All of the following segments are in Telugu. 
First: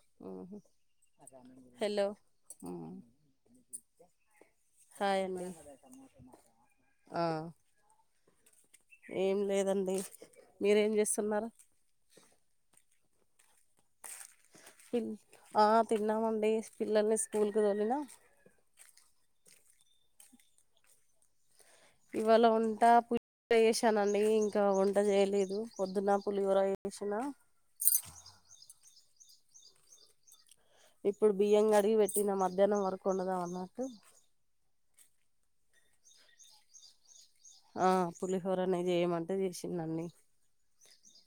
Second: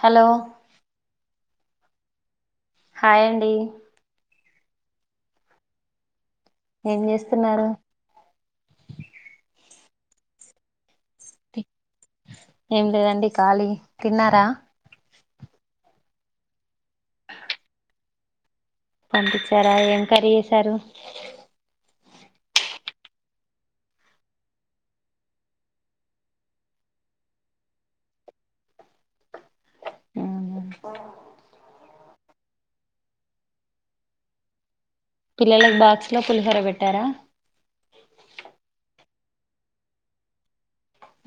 హలో హలో హాయ్ అండి హాయ్ అండి ఏం ఆ చేస్తున్నారు ఏం లేదండి మీరేం చేస్తున్నారు ఏం లేదండి ఖాళీ తిన్నారా ఆ తిన్నామండి పిల్లల్ని స్కూల్కి తోలిన పంపించారా ఏం కర్రి చేశారు ఇవాళ వంట పు ర చేసానండి ఇంకా వంట చేయలేదు పొద్దున పులిహోర చేసిన ఇప్పుడు బియ్యం అడిగి పెట్టిన మధ్యాహ్నం వరకు వండుదాం అన్నట్టు పిల్లలకు బాక్స్ లో పులిహోర పెట్టారా ఆ పులిహోరనే చేయమంటే చేసిండండి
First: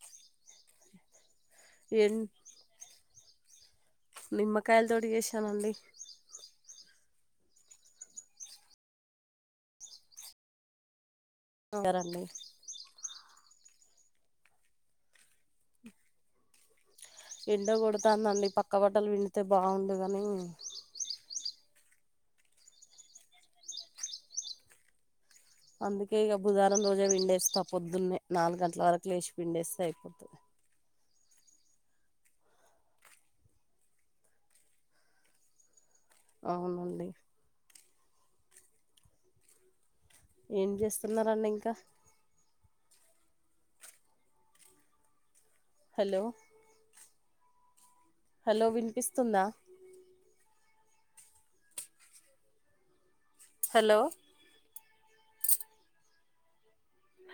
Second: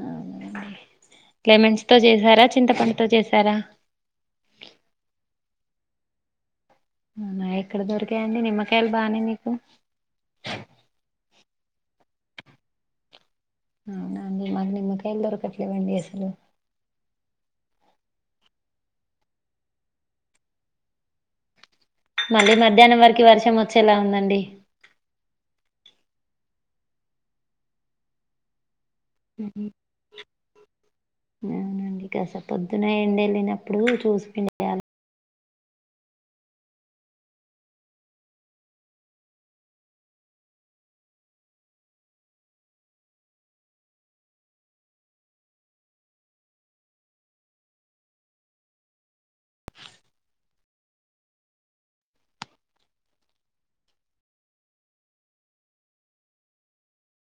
అవున అండి లెమన్స్ తో చేసారా చింతపండుతో చేసారా అండి నిమ్మకాయలతో చేశానండి అవునా ఇక్కడ దొరికాయండి నిమ్మకాయలు బాగానే మీకు రండి అవునా అండి మరి నిమ్మకాయలు దొరకట్లేదు అండి అసలు ఎండ కొడుతాందండి పక్క బట్టలు విండితే బాగుండు కాని మళ్ళీ మధ్యాహ్నం వరకి వర్షం వచ్చేలా ఉందండి అందుకే ఇక బుధారం రోజే పిండేస్తే పోద్దున్నే నాలుగు గంటల వరకు లేచి పిండేస్తే అయిపోతది అవునండి కస పొద్దునయండి వెళ్ళినప్పుడు చూసిపిం అవునండి ఏం చేస్తున్నారండి ఇంకా హలో హలో వినిపిస్తుందా హలో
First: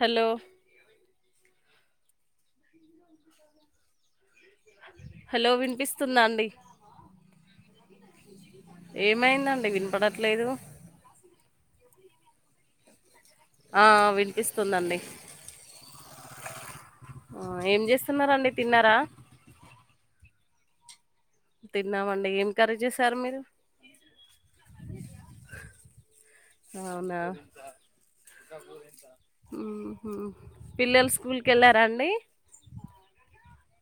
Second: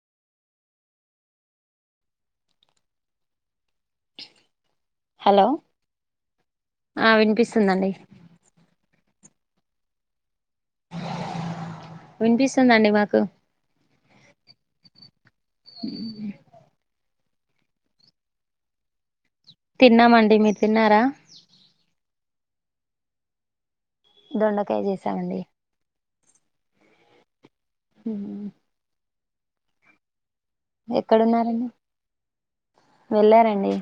హలో హలో వినిపిస్తుందా అండి ఆ వినిపిస్తుందండి ఏమైందండి వినపడట్లేదు వినిపిస్తుందండి మాకు ఆ వినిపిస్తుందండి ఆ ఏం చేస్తున్నారండి తిన్నారా తిన్నామండి మీరు తిన్నారా తిన్నామండి ఏం కర్రీ చేసారు మీరు దొండకాయ్ చేసామండి అవునా మ్ మ్ హు ఎక్కడున్నారండి వెళ్ళారండి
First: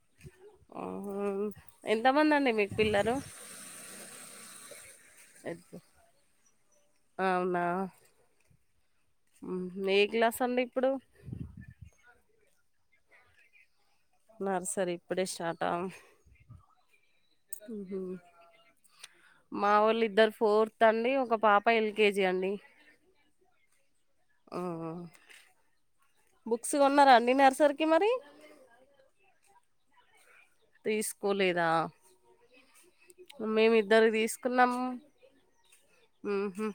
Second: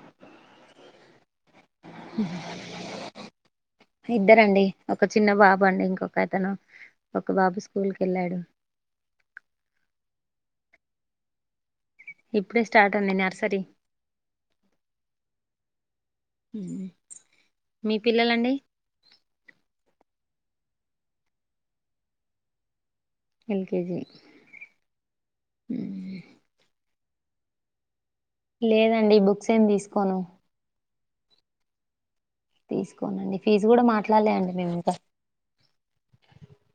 ఆహ ఎంతమంది అండి మీకు పిల్లలు ఇద్దరండి ఒక చిన్న బాబు అండి ఇంకొక అతను ఒక అవునా బాబు స్కూల్ కి వెళ్ళాడు ఏ క్లాస్ అండి ఇప్పుడు ఇప్పుడే స్టార్ట్ ఉండి నర్సరీ నర్సరి ఇప్పుడే స్టార్ట మ్ మీ హు పిల్లలండి మా వొళ్ళ ఇద్దరు ఫోర్త్ అండి ఒక పాప ఎల్కేజీ అండి ఎల్ కేజీ అ హా బుక్స్ కొన్నారా అండి నర్సరకి మరి లేదండి బుక్స్ ఏమ్ తీసుకోను తీసుకోలేదా తీసుకోనండి ఫీజు మేమి కూడా ఇద్దరి మాట్లాడలే అండి మేము తీసుకున్నాము ఇంకా మ్ హు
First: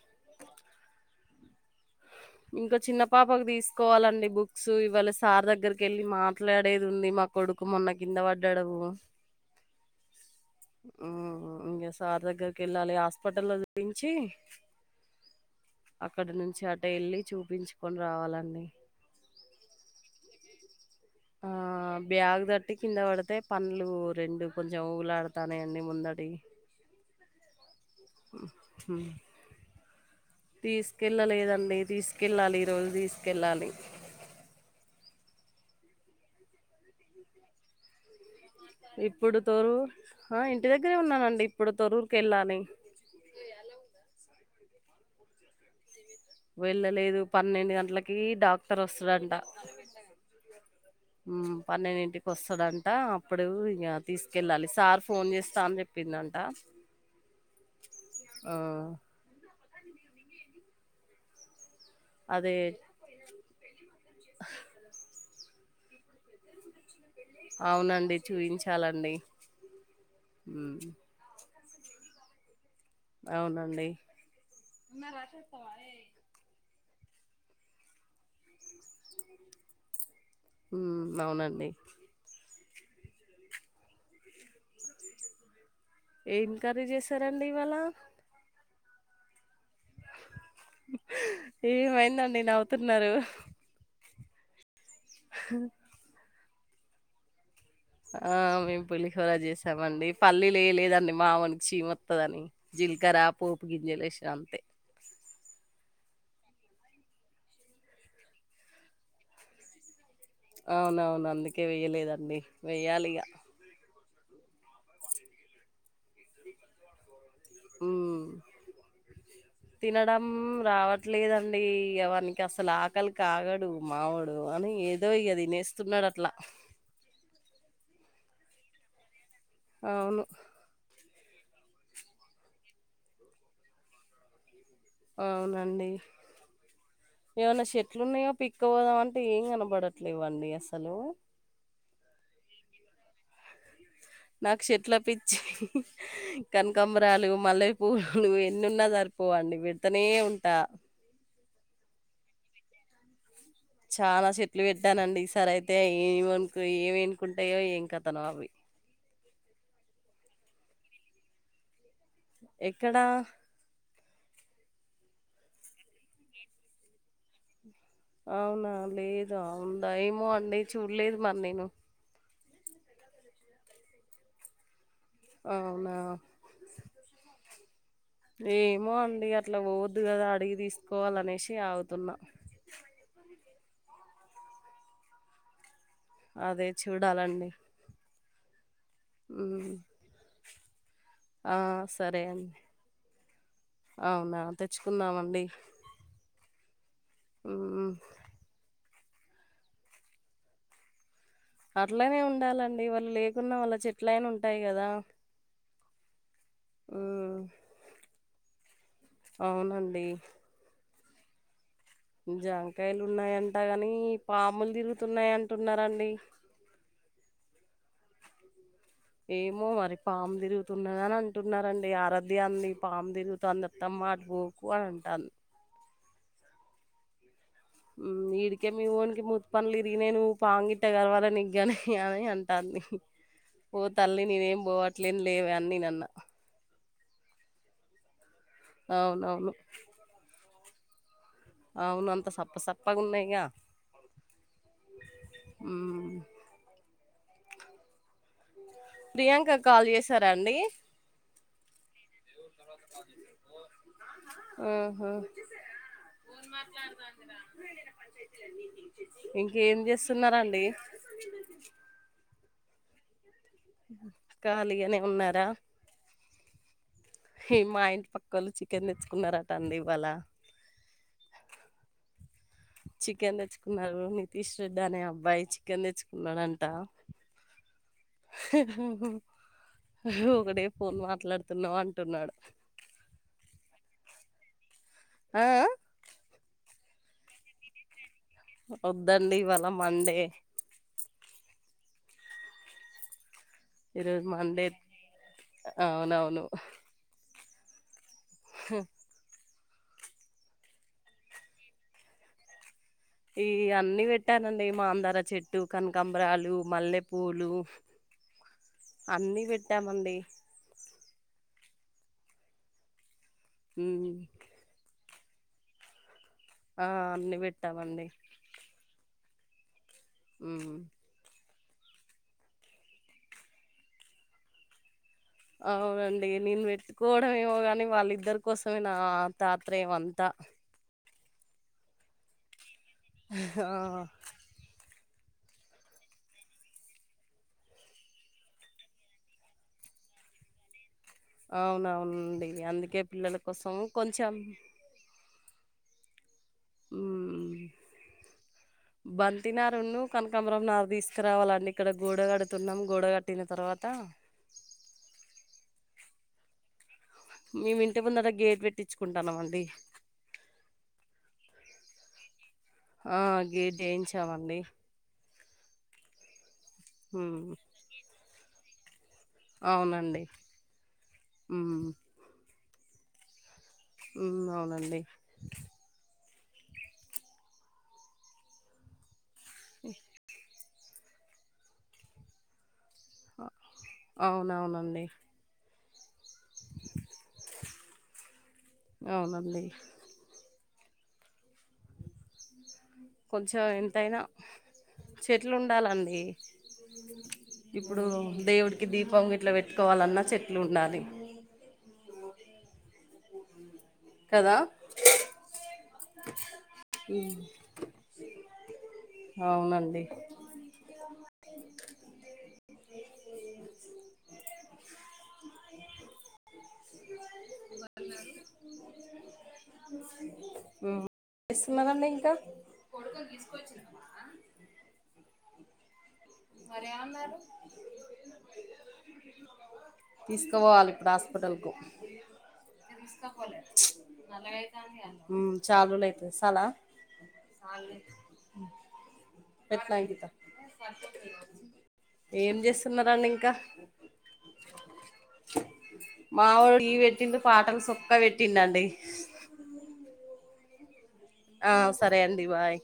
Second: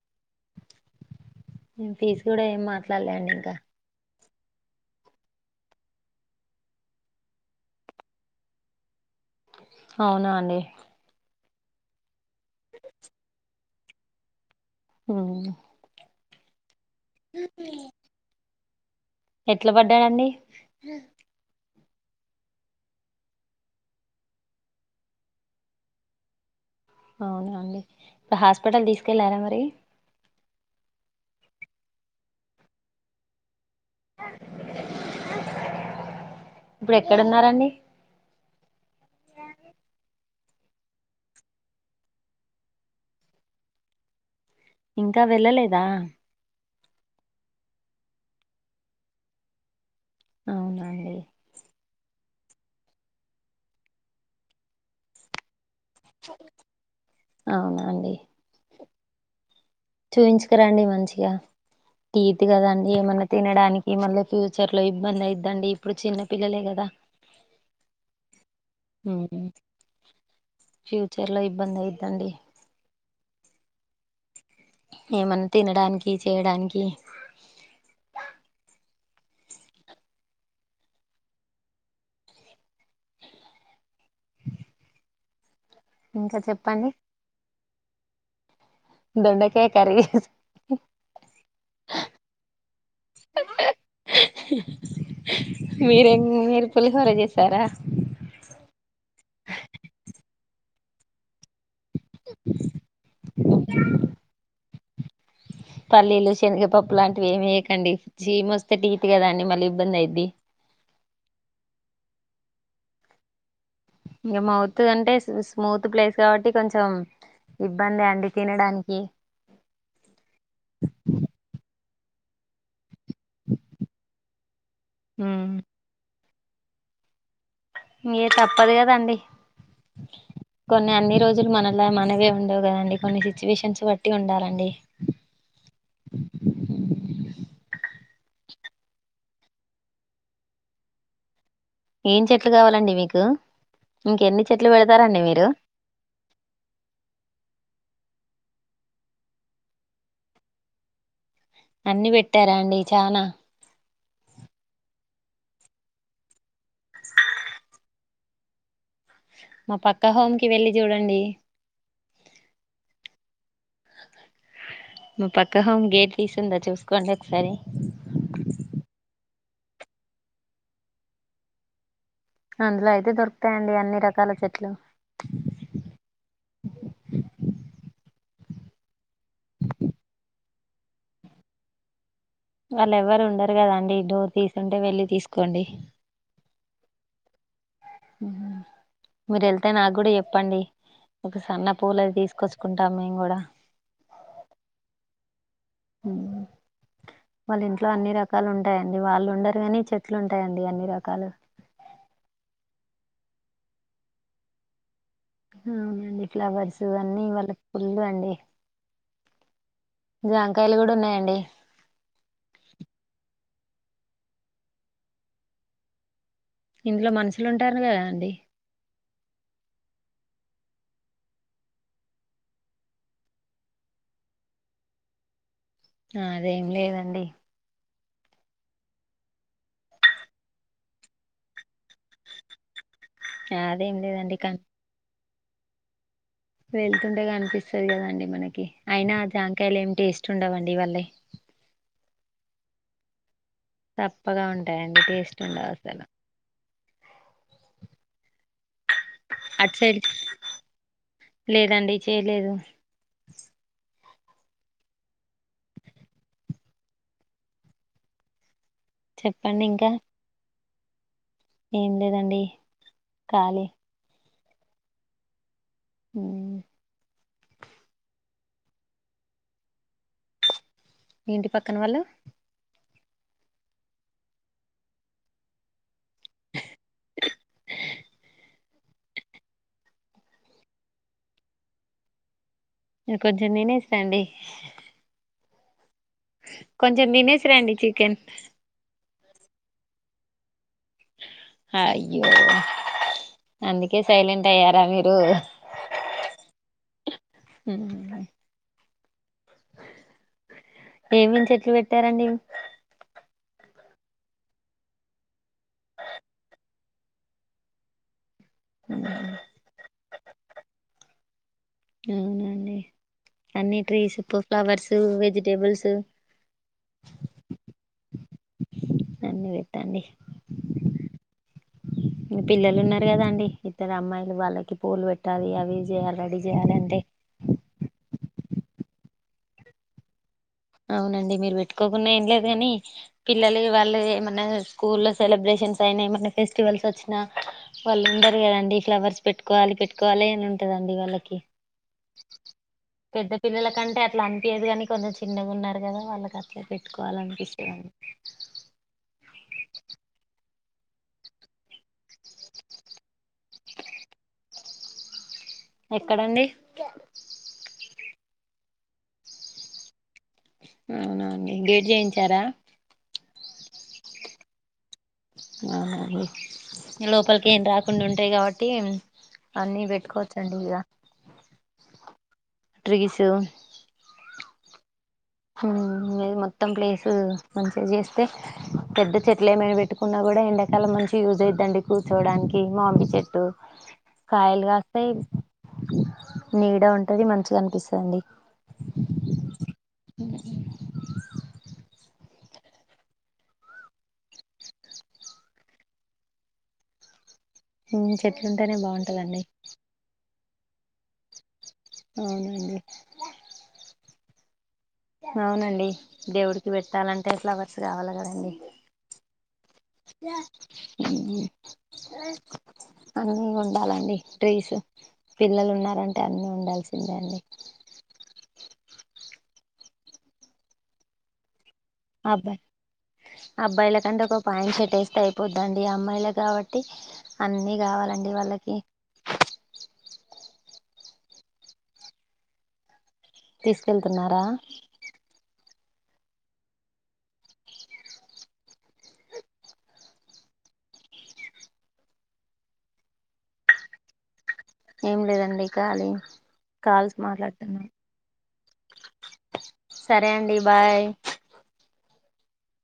ఫీజ్ కూడా ఏం మాట్లాడలేండి ఇంకా కోవాలండి బుక్స్ ఇవాళ సార్ దగ్గరకి వెళ్ళి మాట్లాడేది ఉంది మా కొడుకు మొన్న కింద పడ్డాడు అవునా అండి మ్ హు ఇంకా సార్ దగ్గరకి వెళ్ళాలి హాస్పిటలో చూయించి ఉ అక్కడ నుంచి అట వెళ్ళి చూపించుకొని రావాలండి ఎట్లా పడ్డాడండి ఆ బ్యాగు్ తట్టి కింద పడితే పండ్లు రెండు కొంచెం ఊగుల త్తనాయండి అండి ముందటి అవున అండి హాస్పిటల్ హ్మ్. తీసుకెళ్ళారా మరి తీసుకెళ్ళలేదండి తీసుకెళ్ళాలి ఈరోజు తీసుకెళ్ళాలి ఇప్పుడు ఎక్కడ ఉన్నారండి ఇప్పుడు తొర్రూర్ ఆ ఇంటి దగ్గరే ఉన్నానండి ఇప్పుడు తరూరుకి వెళ్ళాలి ఇంకా వెళ్ళలేదా వెళ్ళలేదు పన్నెండు గంటలకి డాక్టర్ వస్తాడంట. అవునా అండి మ్ పన్నెండింటికి వస్తాడంట అప్పుడు ఇగ తీసుకెళ్ళాలి సార్ ఫోన్ చేస్తా అని చెప్ చెప్పిందంట అవునా అండి ఆ చూయించుకు రాండి మంచిగ. టీత్ అదే కదండి ఏమన్నా తినడానికి మళ్ళీ ఫ్యూచర్ లో ఇబ్బంది అయిద్దండి. ఇప్పుడు చిన్న పిల్లలే కదా అవునండి చూయించాలండి. మ్ చర్లో ఇబ్బంది అయిద్దండి. అవునండి ఏమన్న తినడానికి, చేయడానికి మ్ అవునండి. ఇంకా ఏం కర్రి చెప్పండి చేసారండి ఇవాళ దొండకాయ కర్రీ ఏమైందండి నవ్వుతున్నారు? మీరేమి మీరు పులిహోర చేసారా? ఆ మేము పులిహొర చేసామండి. పల్లీలు వేయలేదండి మావోనికి సీమోత్ త్తదని జీలకర్ర పోపు గింజలు వేసిన అంతే పల్లీలు, శనగపప్పు లాంటివి ఏమేయకండి. సీమోత్తే టీత్ కద అండి మళ్ళీ ఇబ్బంది అయ్యిద్ది. అవునవును అందుకే వెయ్యలేదండి. వెయ్యాలిగ ఇంక మౌత్ అంటే స్మూత్ ప్లేస్ కాబట్టి కొంచెం ఇబ్బందె హ్మ్. అండి తినడానికి. తినడం రావట్లేదండి. ఎ వానికి అసలు ఆకలి కాగడు మావోడు కాని ఏదో ఇగ ఉమ్ తినేస్తున్నాడు అట్లా ఇంగ తప్పదు కదండి అవును కొన్ని అన్ని రోజులు మనలా మనవే ఉండవు కదండి! కొన్ని సిచ్యువేషన్స్ బట్టి ఉండాలండి. అవునండి ఏమన్న చెట్లున్నాయా పిక్కపోదాం అంటే ఏం కనబడట్లేవండి అస్సలు. ఏం చెట్లు కావాలండి మీకు? ఇంకెన్ని చెట్లు పెడతారండి మీరు? మ్ కనకాంబరాలు, మల్లె పూలు ఎన్నున్నా సరిపోవండి పెడతనే ఉంటా. అన్ని పెట్టారా అండి చాన? చాల చెట్లు పెట్టానండి ఈసారి అయితే ఏమను ఏమేనుకుంటాయో ఏంకతనో అవి మా పక్క హోమ్ కి వెళ్ళి చూడండి ఎక్కడ మా పక్క హోమ్ గేట్ తీసుందా చూసుకోండి ఒకసారి. అవునా లేదు ఆ ఉండాయేమో అండి చూడలేదు మరి నేను అందులో అయితే దొరుకుతాయండి అన్ని రకాల చెట్లు అవునా ఏమో అండి అట్ల పోవొద్దు కదా అడిగి తీసుకోవాలనేసి ఆగుతున్న. వాళ్ళు ఎవరు ఉండరు కదా అండి డోర్ తీసుంటే వెళ్లి తీసుకోండి అదే చూడాలండి. మ్ మీరెళ్తే ఉమ్. నాగ్గుడ చెప్పండి. ఒక ఆ సన్న పూలది సరే అండి తీసుకొచ్చుకుంటాం మేమ్ గూడ అవునా తెచ్చుకుందామండి. మ్ వాళ్ళింట్లో అన్ని రక్ కాలు ఉంటయండి వాళుండరు గానీ చెట్లు ఉంటయండి అన్ని రకాలు. అట్లనే ఉండాలండి వాళ్ళు లేకున్నా వాళ్ళ చెట్లైనా ఉంటాయి గదా. హా అవునండి ఫ్లవర్సూ అన్నీ వాళ్ళక్ ఫుల్లూ అండి అవునండి జాం కాయలు గూడ ఉన్నాయండి. జాంకాయలు ఉన్నాయంట గానీ పాములు తిరుగుతున్నాయి అంటున్నారండి. ఇంట్లో మనుషులుంటాన్రు గదా అండి. ఏమో మరి పామ్ తిరుగుతున్నదనటున్నా రండి ఆరాధ్య అంది పామ్ తిరుగుతాంది అత్తమ్మా అటు బో కు అని అంటాంద్ ఆ అదేం లేదండి ఊ ఈడికే మీ ఓనికి మూత్ పండ్లిరిగినయి నువ్ పామ్ గిట్ట గరవాలే నీగ్గాని అని అం టాంది ఆ! ఓ అదేం తల్లి లేదండి కానీ నేనేం బోవట్లేన్ లేవే అని నేనన్నా. వెళ్తుంటే కనిపిస్తది గదాండి మనకి. అయినా ఆ అవునవును జాంకాయలు ఏమ్ టేస్ట్ ఉండవండి వాళ్ళయ్. అవును అంత సప్ప సప్పగున్నయిగా సప్పగా ఉంటాయండి టేస్ట్ ఉండవ్ అసలు. మ్మ్. ప్రియాంక క్ అటు కాల్ సైడ్ చేసారా అండీ. లేదండి చేయలేదు ఆహా చెప్పండి ఇంకేం ఇంకా జేస్తున్నారండి ఏం లేదండి ఖాళీ ఖాళీగనే ఉన్నారా హ్మా హే మా ఇంటి పక్కోళ్ళు చికెన్ దెచ్చుకున్నరటా అండి ఇవ్వాళా. మీ ఇంటి పక్కన వాళ్ళు చికెన్ దెచ్చుకున్నారు నితీష్ రెడ్డి అనే అబ్బాయి చికెన్ తెచ్చుకున్నాడు అంటా. ఒకటే ఫోన్ మాట్లాడుతున్నావు అంటున్నాడు. ఇంకొంచెం తినేసి రండీ ఆ ఆ కొంచెం దినేసిరండి చికెన్ వద్దండి ఇవాళా మండే హాయ్యో అందుకే ఈరోజు సైలెంట్ మండే అయ్యారా మీరు అవునవును ఊ. హు ఏమేమ్ చెట్లు వెట్టారండి ఈ ఇగా అన్నీ వెట్టానండి మాందారా చెట్టు, కన్కాంబరాలు, మల్లెపూలూ అన్నీ వెట్టామ్మండీ అవునా అండి అన్నీ ఉమ్ ట్రీసు, ప్ ఫ్లవర్సూ, వెజిటేబుల్సూ. ఆ అన్నీ వెట్టామండి. అన్నీ వెట్టండి ఊహు మీ పిల్లలున్నారు గదా అండి ఇద్దరు అమ్మాయిలు వాళ్ళకి పూలు పెట్ టాలి అవి జేయాలి అవునండి రెడి నేను జేయ్యాలి అంటే పెట్టుకోవడం ఏమో గాని వాళ్ళిద్దరికోసమే నా ఆ తాత్రయం అంతా. అవునండి మీరు పెట్టుకోకున్నా ఏం లేదు గానీ పిల్లలు ఆ వాళ్ళు ఏమన్నా. స్కూల్లో సెలబ్రేషన్స్ అయినా ఏమన్నా ఫెస్టివల్స్ వచ్చినా. వాళ్ళు ఉండరు గదండి ఫ్లవర్స్ పెట్టుకోవాలి పెట్టుకోవాలి అని ఉంటదండి వాళ్ళక్. అవునవునండి అందుకే పెద్ద పిల్లల కోసం కంటే అట్ల కొంచెం అనిపియ్యదు కాని కొంత చిన్నగా ఉన్నారు కదా వాళ్ళకి అట్లా పెట్టుకోవాలనిపిస్తది బంతినారున్న కనకాంబరం నార్ తీసుకురావాలండి ఇక్కడ గోడ కడుతున్నాం గోడ కట్టిన తర్వాత ఎక్కడండి మేము ఇంటే ముందట గేట్ పెట్టించుకుంటాన్నాం అండి అవునండి గేట్ చేయించారా ఆ గేట్ చేయించమండి ఆహా అండి లోపలికి హ్మ్ ఏం రాకుండా ఉంటాయి కాబట్టి అన్నీ అవునండి పెట్కోచ్చండి ఇగ హ్మ్ ట్రీసు ఉ అవునండి ఊ మీది మొత్తం ప్లేస్ మంచిగా చేస్తే పెద్ద చెట్లు ఏమైనా పెట్టుకున్నా కూడా ఎండాకాలం మంచి యూజయిద్దండి కూర్చోవడానికి మామిడి చెట్ అవునవునండి కాయలుగాస్తాయి నీడ ఉంటది మంచిగా అనిపిస్తదండి అవునండి ఉహు కొంచెం ఎంతయినా చెట్లు ఉండాలండి ఇప్పుడు చెట్లు ఉంటేనే దేవుడికి దీపం బాగుంటదండి ఇట్లా పెట్ పెట్టుకోవాలన్నా చెట్లు ఉండాలి అవునండి కదా అవునండి దేవుడికి పెట్టాలంటే ఉమ్, ఫ్లవర్స్ కావాలి కదండీ అవునండి ఊ అన్నీ ఉండాలండి ట్రీస్ పిల్లలు ఉన్నరంటే అన్నీ ఉండాల్సిందే అండి ఊ ఏం చేసున్నరండి ఇంకా ఎల్లకండి ఒకోప్ పాన్ చెట్టేస్తే అయిపోద్దండి అమ్మాయిలు కాబట్టి అన్ని కావాలండి వాళ్ళకి తీసుకపోవాలి ఇప్పుడు హాస్పిటల్కు ఇగ తీస్కపోలే నిన్ను తీసుకెళ్తున్నారా నల్లగా అయితంది కదనే ఊ చాల్ రోజలైతంది సాలా పెట్లంకిత ఏం చేస్తున్నారండి ఇంకా ఏం లేదండి ఖాళీ మావోడు టీవీ కాల్స్ పెట్టిండు పాటలు మాట్లాడుతున్నాం సుక్కా పెట్టిండండి సరే అండి బాయ్ ఆ సరే అండి బాయ్